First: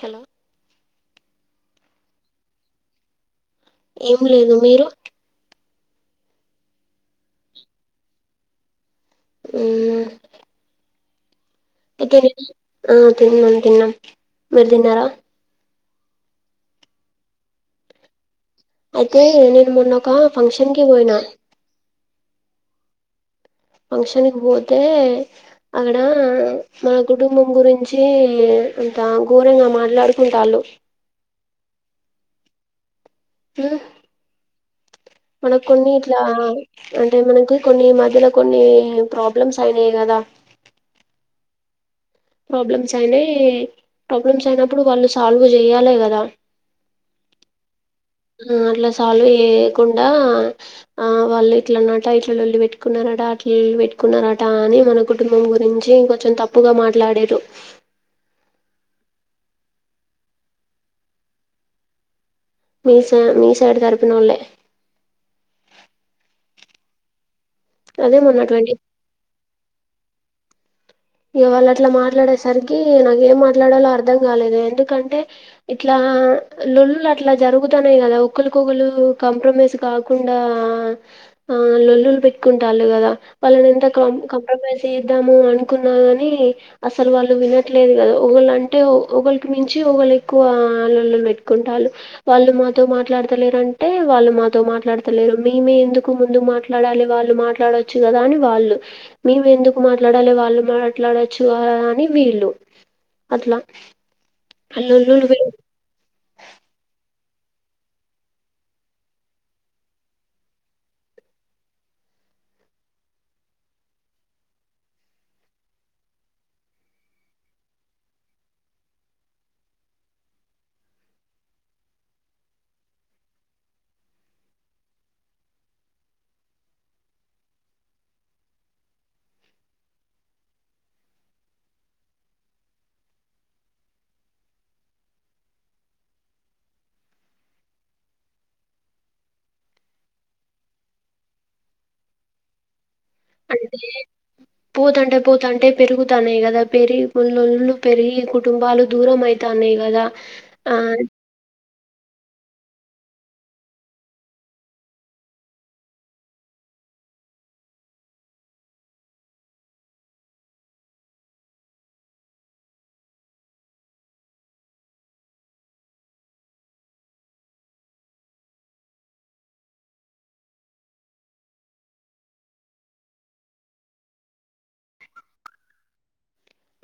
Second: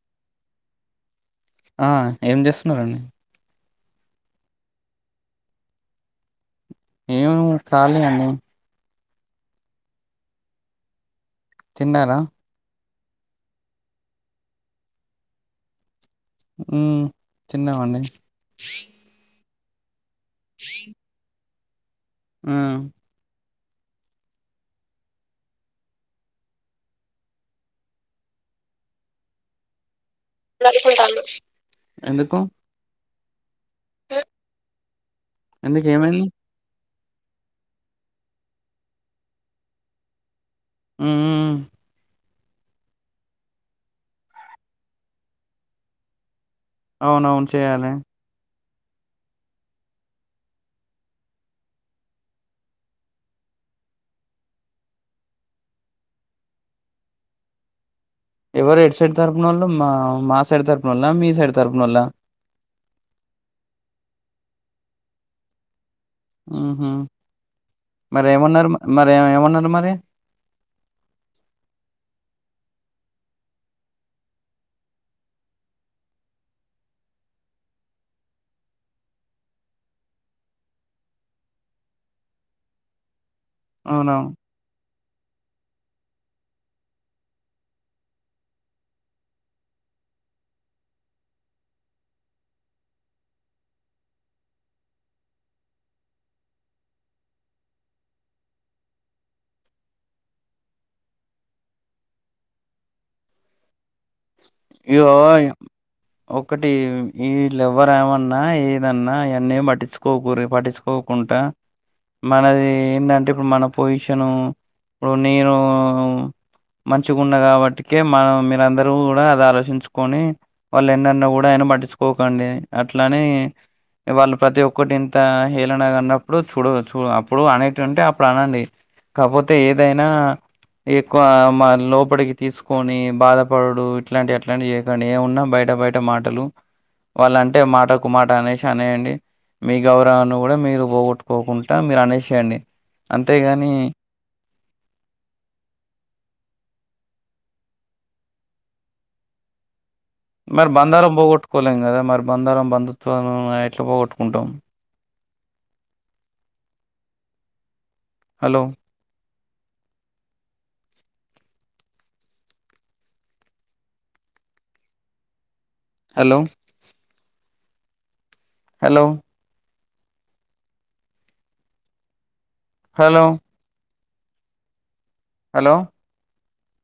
Hello ఆ ఏం చేస్తున్నరండి ఏం లేదు మీరు ఎం మో చలిగండి ఎ తిన్నారా ఎక్కడికి అ తిన్నామ్ తిన్నాం మరు తిన్నారా ఉ తినవా నువు అయితే నేను మొన్న ఒక ఫంక్షన్ కి పోయిన ఆ ఫంక్షన్కి పోతే అక్కడ మన కుటుంబం గురించి అంత ఘోరంగా మాట్లాడు ఎందుకు మనకు ఎందుకు కొన్ని ఇట్లా ఏమైంది అంటే మనకి కొన్ని మధ్యలో కొన్ని ప్రాబ్లమ్స్ అయినాయి గదా ఊ ఊ ఊ ప్రాబ్లమ్స్ అయినాయ్ ప్రాబ్లమ్స్ అయినప్పుడు వాళ్ళు సాల్వ్ చేయాలె కదా అవునవును చెయాలె ఆ అట్లా సాల్వ్ ఏయకుండా ఆ వాళ్ళు ఇట్లన్నట ఇట్లా లొల్లి పెట్టుకున్నారట అట్లా లొల్లి పెట్టుకున్నారట అని మన కుటుంబం గురించి ఇంగ కొంచెం తప్పుగా మాట్లాడిరు ఎవరు ఎటు సైడ్ తరపునోళ్ళు మా మా సైడ్ తరపునోళ్ళ మీ సైడ్ తరపునోళ్ళ మీస మీసైడ్ తరపునోల్లే ఆహా అదే మరి మొన్న ట్వంటీ ఏమన్నారు మరి ఏమన్నారు మరి ఇగ వాళ్ళు అట్లా మాట్లాడేసరికి నాకేం మాట్లాడాలో అర్ధం కాలేదు ఎందుకంటే ఇట్లా ల్లులు అట్లా జరుగుతున్నాయి కదా ఒకరికొకరు కాంప్రమైజ్ కాకుండా ఆ లొల్లులు పెట్టుకుంటాళ్లు గదా వాళ్ళని ఎంతక్రామ్ అవునవును కంప్రమైజ్ చేద్దాము అనుకున్నా కాని అసలు వాళ్ళు వినట్లేదు కదా ఒకళ్ళంటే ఒకళ్ళకి మించి ఒకళ్ళు ఎక్కువ లొల్లులు పెట్టుకుంటాళ్ళు వాళ్ళు మాతో మాట్లాడతలేరు అంటే వాళ్ళు మాతో మాట్లాడతలేరు. మేమే ఎందుకు ముందు మాట్లా ట్లాడాలి వాళ్ళు మాట్లాడొచ్చు గదా అని వాళ్ళు మేము ఎందుకు మాట్లాడాలి వాళ్ళు మాట్లాడొచ్చు గదా అని వీళ్ళు అట్లా లొల్లులు పె- [unintelligible] ఒకటి ఈ లెవర్ ఏమన్నా ఏదన్నా ఇయన్నేం పట్టించు కోకురి పటించుకోకుంటా మనది ఏందంటే ఇప్పుడు మన పొజిషను ఇప్పుడు నేను మంచిగున్న గాబట్టికే మనం మీరందరు రువ్ కూడా అది ఆలోచించుకొని వాళ్ళు ఎన్నన్నా గూడా ఆయన మట్టిచుకోకండి అట్లానే వాళ్ళు ప్రతి ఒక్కటి ఇంత హేళనగా అన్నప్పుడు చూడు చూ అప్పుడు అనేటివి ఉంటే అప్పుడు అనండి కాకపోతే ఏదైనా ఎక్కువ మన్ లోపటికి తీసుకొని బాధ పడుడు ఇట్లాంటివి అట్లాంటివి జేయకండి ఏ ఉన్నా బయట బయట మాటలు వాళ్ళంటే మాటకు మాట అనేసి అనేయండి మీ గౌరవాన్ని గూడా మీరు పోగొట్టుకోకుంటా మీరు అనేసేయండి అంతేగాని పోతాంటే పోతాంటే పెరుగుతాన్నాయి గదా పెరిగి పుల్లోల్లు పెరిగి కుటుంబాలు దూరం అయి తాన్నాయ్ గదా మరి బందారం పోగొట్టుకోలేం కదా మరి బందారం బంధుత్వాలు ఆ ఎట్లా పోగొట్టుకుంటాం hello hello hello hello hello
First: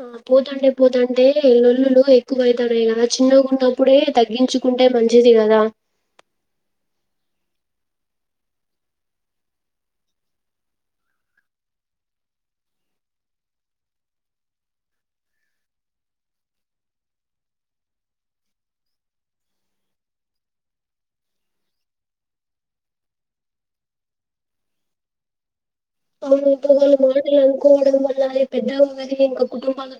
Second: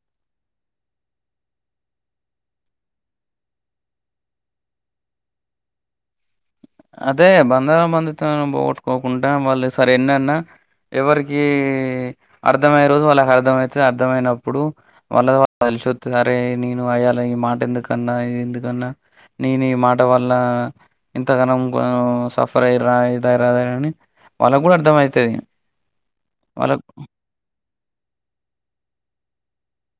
ఆ పోతాంటే పోతాంటే లొల్లులు ఎక్కువైతన్నాయ్ గదా చిన్నగా ఉన్నప్పుడే తగ్గించు కుంటే మంచిది కదా అదే బందారం బందుత్వాలని పోగొట్టుకోకుండా వాళ్ళు సరే ఎన్నన్నా ఎవరికి అర్థమయ్యే రోజు వాళ్ళకి అర్థమయితది అర్థమయినప్పుడు వాళ్ళది వాళ్ళకి తెలిసొత్తది అరే నేను అయ్యాల ఈ మాట ఎందుకన్నా ఇది ఎందుకన్నా నేనీ మాట వల్ల ఎంతగనం గాను సఫర్ అయిరా ఇదైరా అని వాళ్ళ గూడా అర్థ అయితది. అవును ఇంకోగల్ మాటలు అనుకోవడం వల్ల పెద్దరి ఇంకా కుటుంబాలు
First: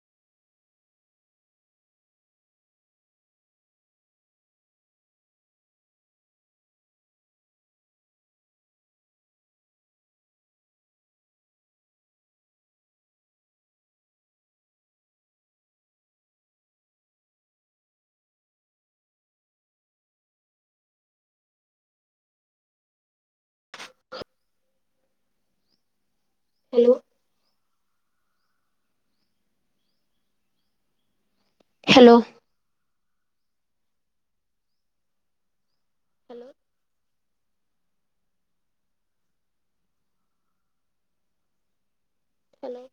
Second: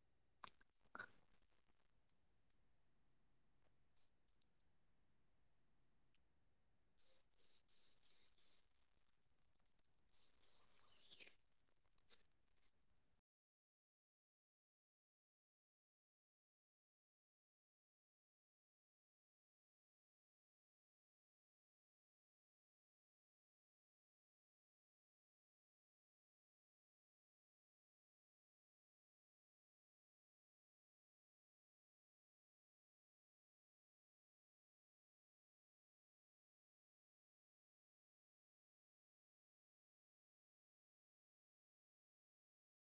హలో హలో హలో